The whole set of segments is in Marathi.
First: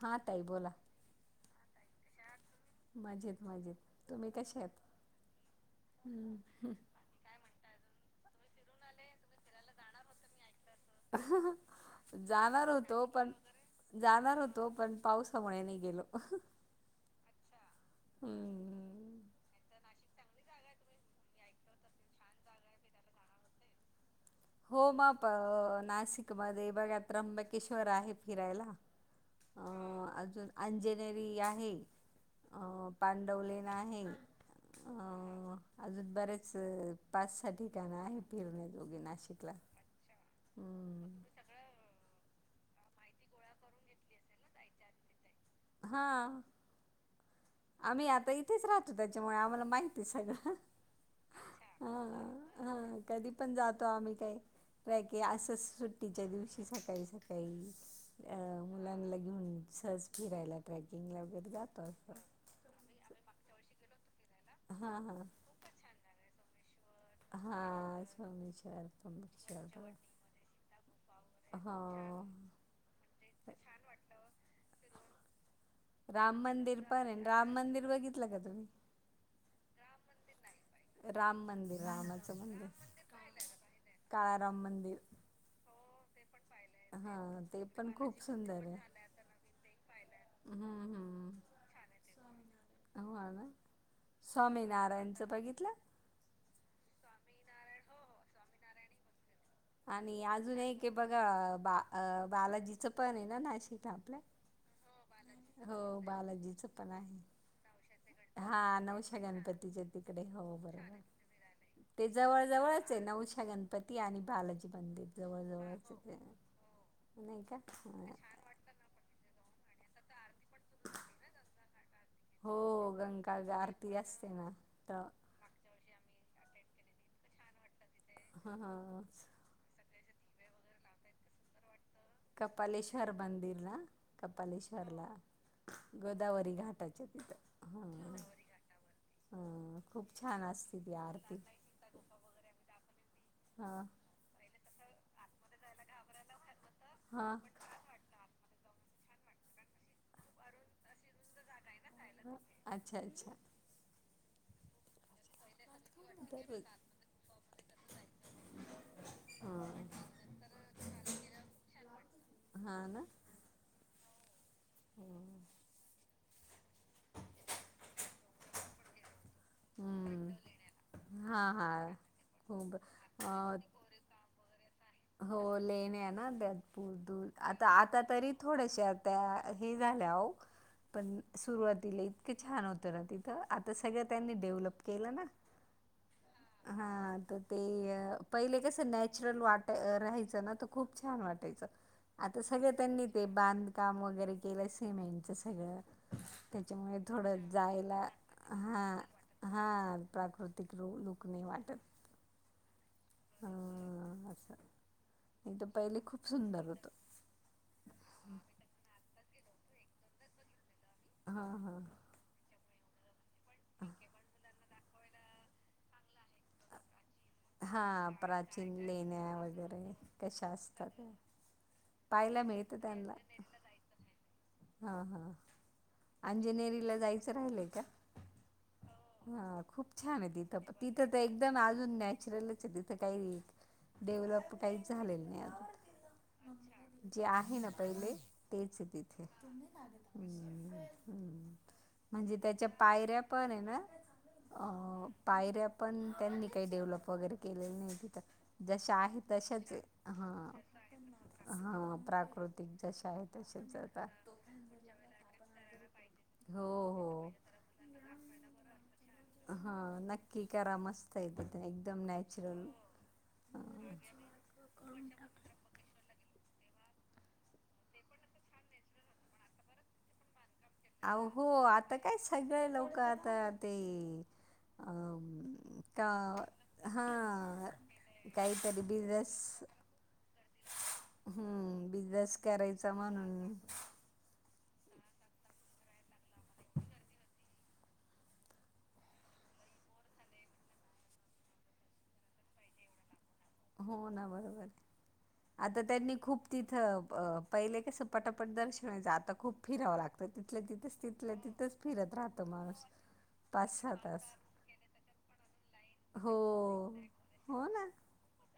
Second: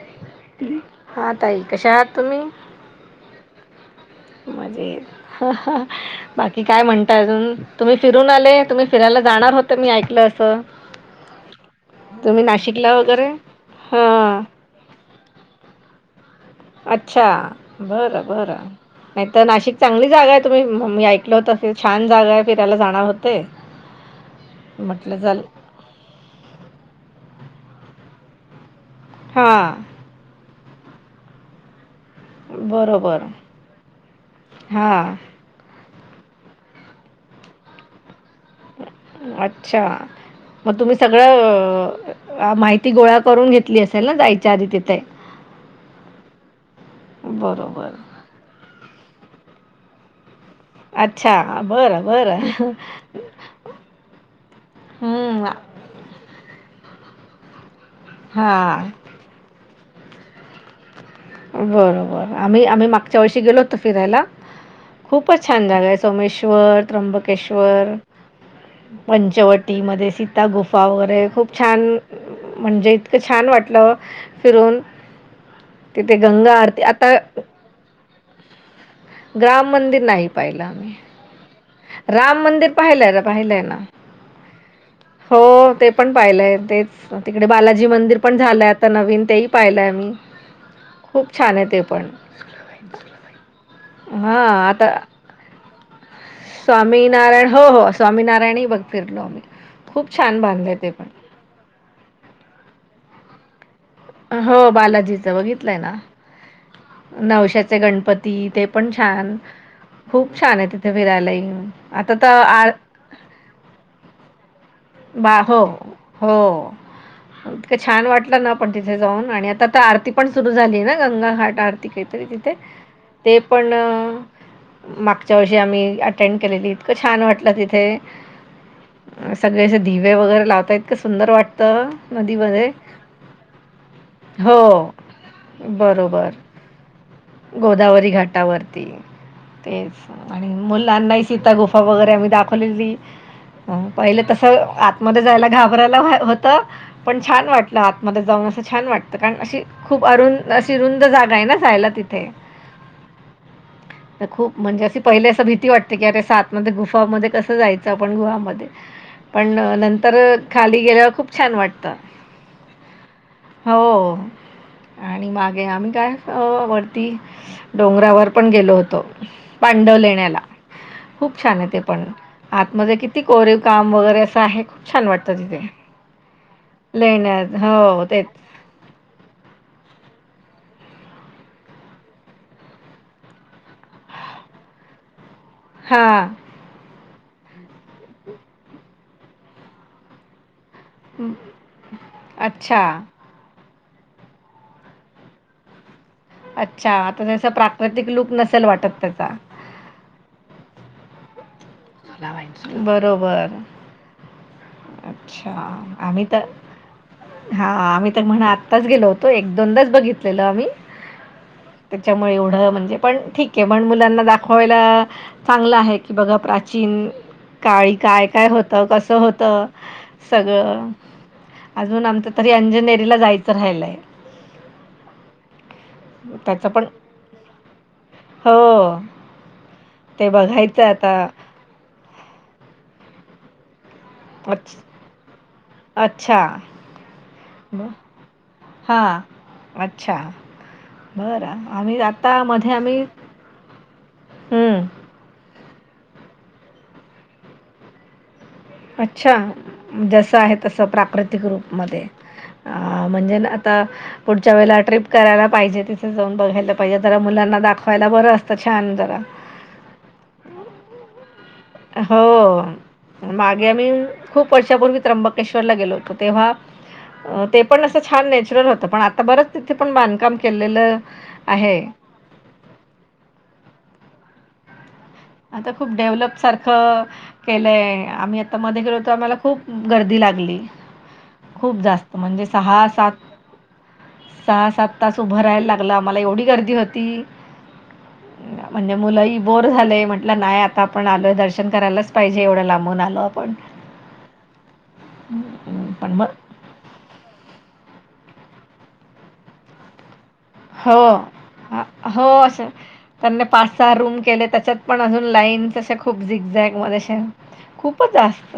हा ताई बोला. हा ताई कशे हायत? तुम्ही मजेत मजेत तुम्ही कशा आहात? मजेत बाकी हम्म काय म्हणता अजून तुम्ही फिरून आले? तुम्ही फिरायला जाणार होतं मी ऐकलं असं. तुम्ही जाणार नाशिकला होतो वगैरे पण जाणार हां हो तो पण पावसामुळे नाही गेलो. अच्छा बरं बरं. हम्म नाहीतर नाशिक चांगली जागा आहे तुम्ही म मी ऐकलं होतं असे छान जागा आहे फिरायला जाणार होते. ह हो मापं नाशिक मध्ये बघा त्र्यंबकेश्वर आहे फिरायला. हां अं अजून अंजेनेरी आहे. अ बरोबर पांडवलेन आहे हां अ अजून बरेच पाच-सहा ठिकणा आहे फिरण्याच. अच्छा म तुम्ही हम्म. सगळं अ माहिती गोळा करून घेतली असेल ना जायच्या आधी तिथे. हां. बरोबर आम्ही आता इथेच राहतो त्याच्यामुळे आम्हाला माहिती आहे सगळं. अच्छा. बरं, बरं. आं आं कधी पण जातो आम्ही काय व्हय की हं. असस सुट् टीच्या दिवशी सकाळी-सकाळी अ हां. मुलांना घेऊन सहज फिरायला ट्रेकिंगला वगैरे जात बरं, असतात. बरं. आम्ही आम्ही मागच्या वर्षी गेलो होतो फिरायला. हा हा. खूपच छान जागा आहे सोमेश्वर, त्र्यंबकेश्वर, हा स्वामीश्वर त्र्यंबकेश्वर बरोबर. पंचवटीमध्ये सी त्या गुफा वरे खूप छान हा म्हणजे इतकं छान वाटलं फिरून. तिथे राम गंगा मंदिर आरती पण आता आहे राम मंदिर बघितलं का तुम्ही? ग्राम मंदिर नाही पाहिलं आम्ही. राम मंदिर रामाचं राम मंदिर पाहिलंय ना, पाहिलंय ना. काळाराम मंदिर. हो ते पण पाहिलंय तेच हा तिकडे ते बालाजी मंदिर खूप पण सुंदर झालंय आहे आता नवीन तेही पाहिलंय मी. हम्म हम्म खूप छान आहे ते पण. हो आगा हा आता स्वामीनारायणच बघितलय? स्वामीनारायण हो हो स्वामीनारायण ही बघ फिरलो आम्ही. खूप आणि छान अजून बांधलंय एक ते आहे पण बघा बा अ बालाजीचं पण आहे ना नाशिक त्यावआपल्या हो बालाजीचं आहे बघितलंय ना हो बालाजीचं पण आहे. नवशाचे गणपती हा ते पण नवशा छान गणपतीच्या तिकडे खूप हो छान आहे तिथे बरोबर फिरायलाही ते आता तर जवळ आर जवळच च नऊच्या गणपती आणि बाल बंडी बा जवळ हो जवळच येते हो नाही का इतकं छान हा. वाटलं ना पण तिथे जाऊन आणि आता तर आरती पण सुरु झाली ना गंगा घाट आरती. ते काहीतरी तिथे हो गंगा ते पण आरती असते ना तर माग च्या वर्षी आम्ही अटेंड केलेली इतकं छान वाटलं तिथे. हा हा च सगळे असे दिवे वगैर लावता सुंदर वाट तर नदीमध्ये कपालेश्वर मंदिर ना हो. कपालेश्वरला बरोबर गोदावरी घाटाच्या तिथं गोदावरी हां. घाटावरती. हा खूप तेच छान आणि असते ती मुलांना ही आरती. सीता गुफा वगैरे आम्ही दाखवलेली. हा. अं, पहिले तसं आतमध्ये जायला घाबरायला व्हाय होतं पण हा छान वाट ला आतमध्ये जाऊन असं छान वाटतं कारण अशी खूप अरुण अशी रुंद जागा आहे ना जायला तिथे. अच्छा अच्छा तर खूप म्हणजे अशी पहिले असं भीती वाटते की अरे सात बरोबर मध्ये गुफामध्ये कसं जायचं आपण गुहामध्ये. पण हा नंतर खाली गेल्यावर खूप छान वाटतं. हा ना हो आणि हम्म मागे आम्ही काय अ वरती डोंगरावर पण गेलो होतो. पांडव लेण्याला हा खूप छान आहे हा ते पण खूप आतमध्ये किती कोरे अ काम वगैरे असं आहेक हो लेण्या आहे ना त्यातपूर दूर लेण्यात आता आता हो तेच तरी थोड्याश्यात. त्या हे झाल्या आयुख पण सुरुवातीला इतकं छान होतं ना तिथं आता सगळं त्यांनी डेव्हलप केलं ना. हा. हा तर ते ही आहे पहिले कसं नॅचरल वाट राहायचं ना तो खूप छान वाटायच आता सगळ्या अच्छा त्यांनी ते बांधकाम वगैरे केलं सेम आहे यांचा सगळं. अच्छा त्याच्यामुळे आता थोडं त्याचा जायला प्राकृतिक लूक नसेल हा. वाटत त्याचा हां प्राकृतिक रु लूक नाही वाटत. हा बरोबर असं. अच्छा नाही तर पहिले आम्ही खूप तर सुंदर होतं हा आम्ही तर म्हणा आत्ताच गेलो होतो एक दोनदाच बघितलेल आम्ही. हा हा. त्यामुळे ऐवढ म्हणजे पण ठीक आहे म्हण मुलांना दाखवायला चांगला आहे की बघा प्रा चीन काळी हा काय काय प्राचीन होतं कसं लेण्या होतं वगैरे कशा सगळं असतात. अजून आमचं पाहायला तरी मिळतं त्यांना अंजनेरीला जायचं राहिलंय. हा हा त्याचं पण अंजनेरीला जायचं राहिलंय का? हो हा खूप छान आहे ते तिथं प बघायचं आहे तिथं ते एक आता दम अजून नॅचुरलच आहे तिथं काही डेव्हलप अच्छ काहीच झालेलं नाही अच्छा अजून. जे आहे ना पहिले तेच हे ते. हां अच्छा हम्म हम्म बरं आम्ही म्हणजे आता त्याच्या मध्ये आम्ही पायऱ्या पण हे ना. हं. अ पायऱ्या पण त्यांनी काही डेव्हलप वगैरे केलेले नाही तिथं. जसं आहे अच्छा. तशच आहे जसं आहे तसं प्राकृतिक हा रूपमध्ये. प्राकृतिक अ, जश आहे म्हणजे ना तशेच आता पुढच्या वेळेला ट्रिप करायला पाहिजे तिथं जाऊन हो बघायला पाहिजे जरा हो मुलांना दाखव पहिला बरं असतं छान जरा. हा नक्की करा मस काय बद्दन एकदम हो नॅचरल मागे आम्ही खूप वर्षापूर्वी त्र्यंबकेश्वरला गेलो होतो तेव्हा ते पण असं छान नॅचुरल होतं पण आता बरंच तिथे पण बांधकाम केलेलं आहो आहे. आता काय सगळे लोकं आता ते अम आता खूप डेव्हलप सारखं केलंय आम्ही आता काहीतरी मध्ये गेलो होतो बिझनेस आम्हाला खूप गर्दी लागली खूप हम्म जास्त बिझनेस म्हणजे सहा करायचा सात म्हणून सहा सात तास उभं राहायला लागला आम्हाला एवढी गर्दी होती. म्हणजे मुलंही बोर झालेय म्हण टला नाही आता आपण आलो आहे दर्शन करायलाच पाहिजे एवढं लांबून आलो आपण. हो ना बरोबर आता पण त्यांनी मग खूप तिथं पहिले कसं पाटापट दर्शन व्हायचं आता खूप फिरावं लाग तर तिथलं तिथंच हो तिथलं तिथंच हा- फिरत हो राहतं असं माणूस त्यांनी पाच सहा रूम तास. केले त्याच्यात पण अजून लाईन तशा खूप हो झिगझॅग मध्ये अशे हो ना खूपच जास्त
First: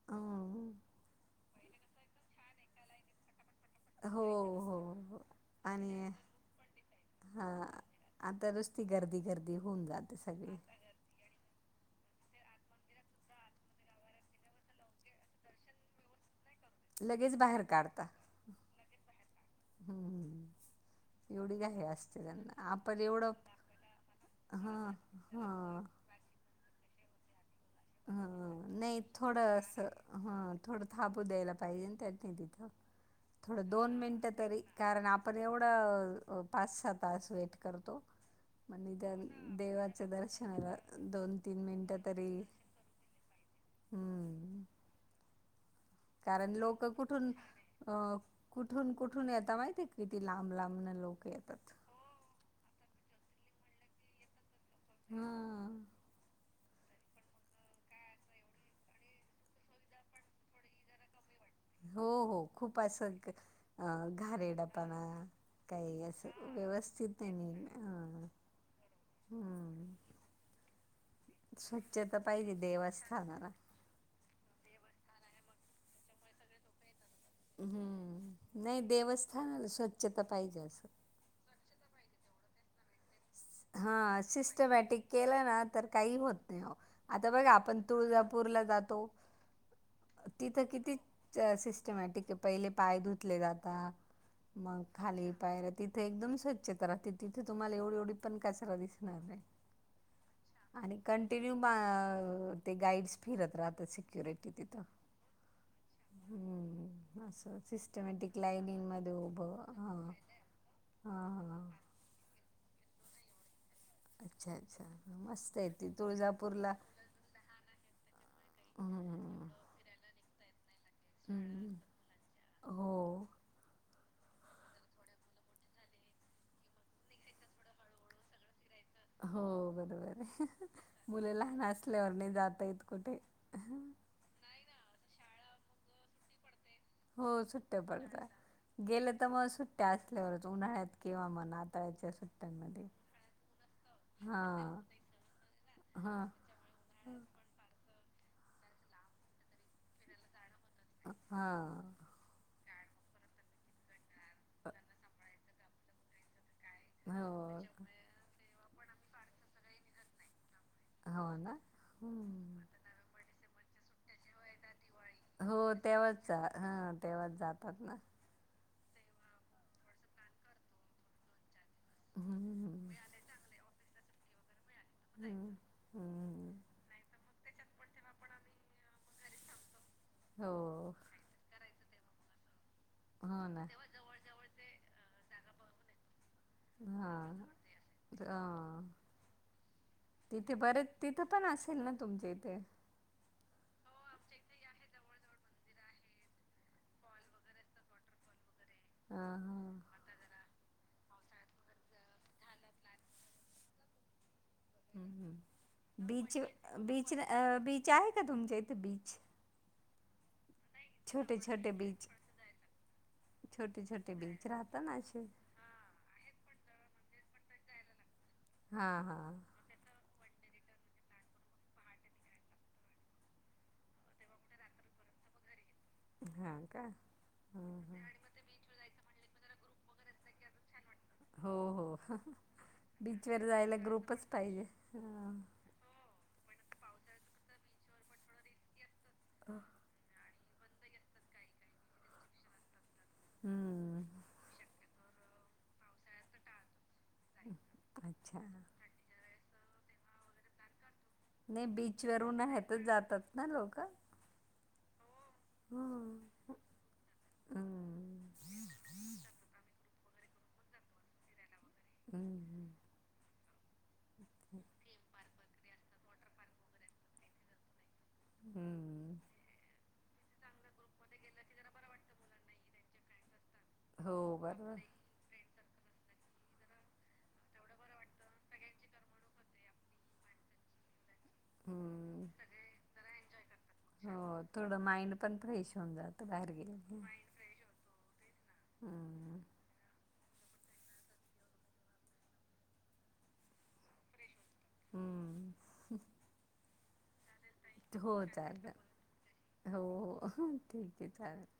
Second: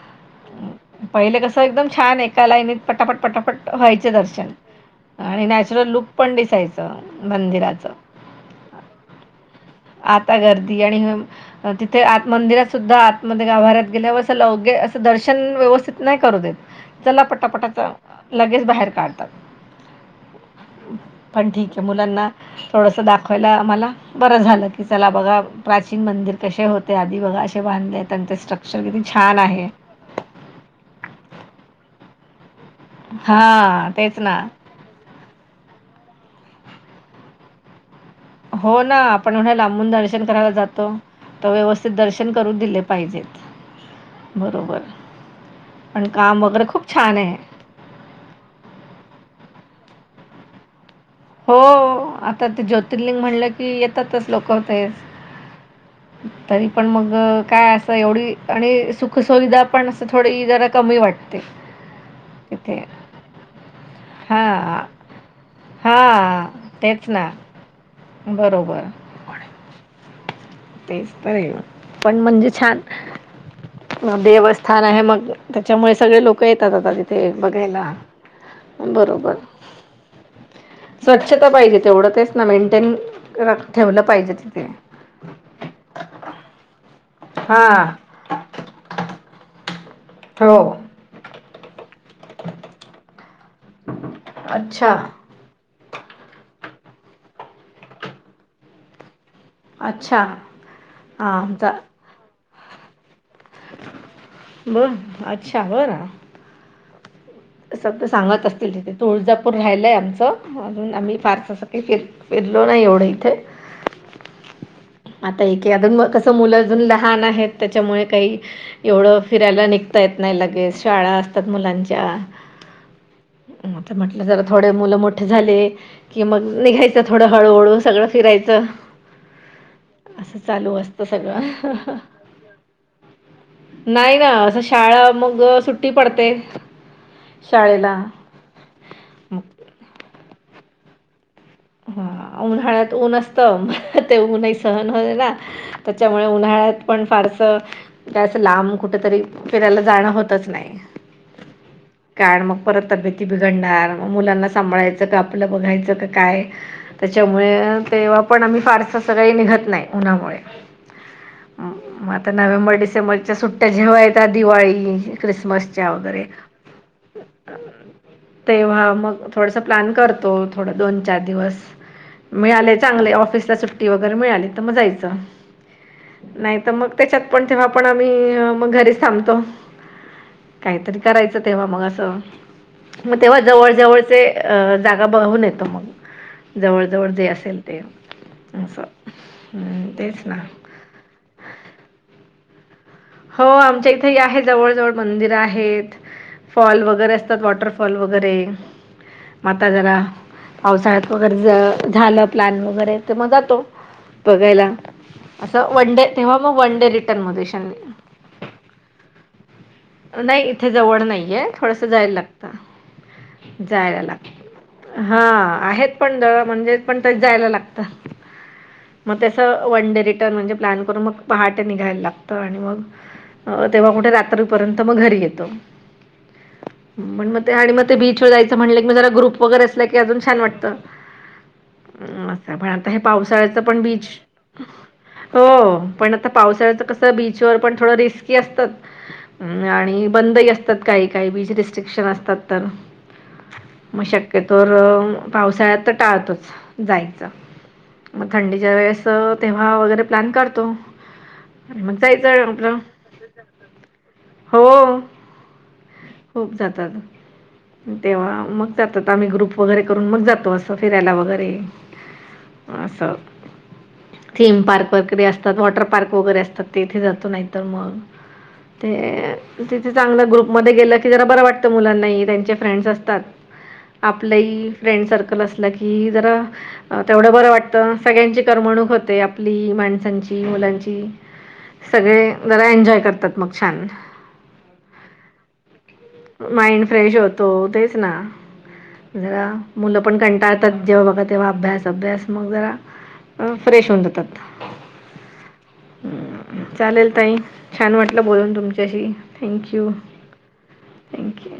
[unintelligible] पहिले कसं एकदम छान एका लाईनीत पटापट पटापट व्हायच हो दर्शन हो हो आणि नॅचुरल लुक आणि पण दिसायचं हा मंदिराचं. आता नुस्ती गर्दी-गर्दी दे होऊन जात आता गर्दी आणि हेम तिथे आत मंदिरात सुद्धा आतमध्ये गाभाऱ्यात गेल्यावर असं लगे असं दर्शन व्यवस्थित नाही करू देत. चला लगेच बाहेर पटापटाच लगेच बाहेर काढतात. हम्म हम्म. पण एवढी ठीक घाई आहे असते मुलांना त्यांना थोडसा आपण एवढं दाखवायला आम्हाला बरं झालं. हा की चला बघा हा प्राचीन मंदिर कशे होते आधी बघा अशे. ते बांधले आहे त्यां हा ते स्ट्रक्चर नाही किती छान थोडं आहे. असं हा थोडं थाबू द्यायला पाहिजे आन तेच नी तिथं थोडं हां दोन तेच मिनटं ना तरी कारण आपण एवढं पाच-सहा तास वेट करतो. मग हो ना निदान आपण ऐवढ्या लांबून देवाच्या दर्शन करायला दर्शनाला जातो दोन तर तीन व्यवस्थित मिनटं दर्शन तरी करूत दिले पाहिजेत हम्म बरोबर पण काम कारण वगैरे लोक खूप छान कुठून आहे. अ कुठून-कुठून येता माहितीय किती लांब-लांब न लो हो आता ते ज्योतिर्लिंग म्हणलं की येतातच लोकं तेच. हां. तरी पण मग काय असं एवढी आणि सु खू सुविधा पण असं थोड ही जरा कमी वाटते. हो हो तिथे खूप असल ते अ घाणेरडा हां पणा. काही असं हां तेच व्यवस्थित ना नाय मी हा बरोबर हा. तेच तर आहे स्वच्छता पाहिजे देवस्थानाला. म देवस्थान आहे मग त्याच्यामुळे सगळे लोकं येतात आता ती हम्म नाही बरोबर देवस्थानाला स्वच्छता पाहिजे असं. स्वच्छता पाहिजे तेवढं तेच ना मेंटेन ठेवलं हां पाहिजे तिथे सिस्टमॅटिक केलं ना तर काही होत नाही हो आता बघा आपण हां तुळजापूरला जातो अ हो तिथं किती च सिस्टमॅटिक पहिले पाय धुत तले जाता मग अच्छा खाली पायऱ्या तिथे एकदम स्वच्छता राहते तिथे तुम्हाला ऐवढ एवढी पण कचरा दिसणार नाय. अच्छा आणि हा कंटिन्यू म आमचा ते गाईडस फिरत राहतं सिक्युरिटी तिथं बर अच्छा हम्म असं तसं ते सिस्टमॅटिक सांगत असतील तिथे लाईनीमध्ये तुळजापूर उभं. राहियलाय हां. आमचं म्हणून आम्ही हां, फारस हां. असं काही फिर फिरलो नाही एवढं इथे. अच्छा अच्छा. आता मस्त आहे एके ती अदुन म कसं मुलं तुळजापूरला अजून लहान आहेत त्याच्यामुळे काही एवढं हम्म. फिरायला निघता येत नाही लगेच शाळा असतात हम्म. मुलांच्या. हो. म तर म्हटलं जरा थोडे मुलं मोठे झाले कि मग निघायचं थोडं हळूहळू सगळं फिरायचं. हो बरोबर असं आहे चालू असतं मुले लहान सगळं असल्यावर नाही जाता येत कुठे. क असं शाळा मग सुट्टी पडते. हो सुट्टया शाळेला पडतात गेले तर मग म सुट्टया असल्यावरच उन्हाळ्यात किंवा मनात हा उन्हाळ्यात ऊन असतं म त्यात ऊनही हां. सहन होय ना. त्याच्यामुळे हां. उन्हाळ्यात पण फारस तर असं लांब कुठ तरी फिरायला जाणं होतच नाही. हां. कारण मग परत तब्येती बिघडणार मग मुलांना हो. सांभाळायचं का आपलं बघायचं का काय त्याच्यामुळे तेव्हा पण आम्ही फारसं सगळी निघत नाही उन्हामुळे. हो ना. म आता हम्म. नोव्हेंबर डिसेंबरच्या सुट्टया जेव्हा येता दिवाळी हो क्रिसमसच्या वगैरे तेव्हाच हां तेव्हाच जातात ना. तेव्हा मग थोडसा प्लॅन करतो थोडा दोन-चार दिवस. मिळाले हम्म. चांगले ऑफिसला सुट्टी वगैरे मिळाली तर मग जायचं. नाही नाही तर मग त्याच्यात पण तेव्हा पण आम्ही म घरीच थांबतो. हो. तर तेव्हा मग असं मग तेव्हा हो ना. जवळ जवळचे अ जागा बघून येतो मग. हा. जवळ-जवळ जे असेल ते असं हा. हम्म तेच ना. तिथे बरेच तिथं पण असेल ना तुमच्या इथे. हो आमच्या इथे ही आहे जवळ-जवळ मंदिर आहेत. फॉल वगैरे असतात वॉटरफॉल वगैरे. हा म आता हा. जरा पावसाळ्यात वगैरे जा झालं प्लॅन वगैरे. ते मग जातो बघायला हम्म असं वन डे तेव्हा बीच मग वन डे बीच रिटर्न मध्ये अ, शां बीच आहे का तुमच्या इथे बीच? नाही इथे जवळ छोटे नाहीये छोटे थोडसं बीच जायला लागतं. छोटे जायला छोटे बीच राहता ना लागतं हा. असे आहेत पण दळ म्हणजे पण ते जायला लागत हा म हा ते असं वन डे रिटर्न म्हणजे प्लॅन करून मग पहाटे निघायला लागतं आणि मग अ तेव्हा कुठे रात्री पर्यंत म घरी येतो. हा का मण म ते हा आणि म ते हा. बीचवर जायचं म्हणलं की म जरा ग्रुप वगैरे असला की अजून छान वाटतं. हो हो असं पण आता हे बीचवर पावसाळ्याच जायला पण बीच ग्रुपच पाहिजे हा. हो पण आता पावसाळ्याचा कसं बीचवर पण थोडं रिस्की असतात. आणि बंदही असतात काही काही बीच रिस्ट्रिक्शन असतात तर. म हम्म शक्य तर पावसाळ्यात टाळतोच जायचं मग अच्छा थंडीच्या वेळेस तर तेव्हा वगैरे प्लॅन करतो. नाही आणि मग बीचवरून न जायचं हेतात आपलं जातात ना लोकं. हो. खूप जातात हम्म तेव्हा मग त्यात आता आम्ही ग्रुप वगैरे करून मग जातो असं फिरायला वगैरे हम्म. असं. थीम पार्क वगैरे असतात वॉटर पार्क वगैरे असतात ते इथे जातो नाही तर मग हम्म. ए तिथे चांगलं ग्रुप मध्ये गेलं की जरा बरं वाटतं मुलांना त्यांचे फ्रेंड्स असतात. हो आपलंही बरोबर. फ्रेंड सर्कल असलं की जरा तेवढं बरं वाटतं सगळ्यांची करमणूक होते आपली, माणसांची, मुलांची हम्म. सगळे जरा एन्जॉय करतात मग. छान हो थोडं माइंड पण फ्रेश होऊन जात बाहेर गेलं की. तो तेच ना. हम्म जरा मुलं पण कंटाळतात जेव्हा बघा तेव्हा अभ्यास अभ्यास मग जरा अ फ्रेश होऊन जातात, हम्म चालेल ताई छान वाट टम्प आहे हो हो ठीक आहे चालेल. थँक्यू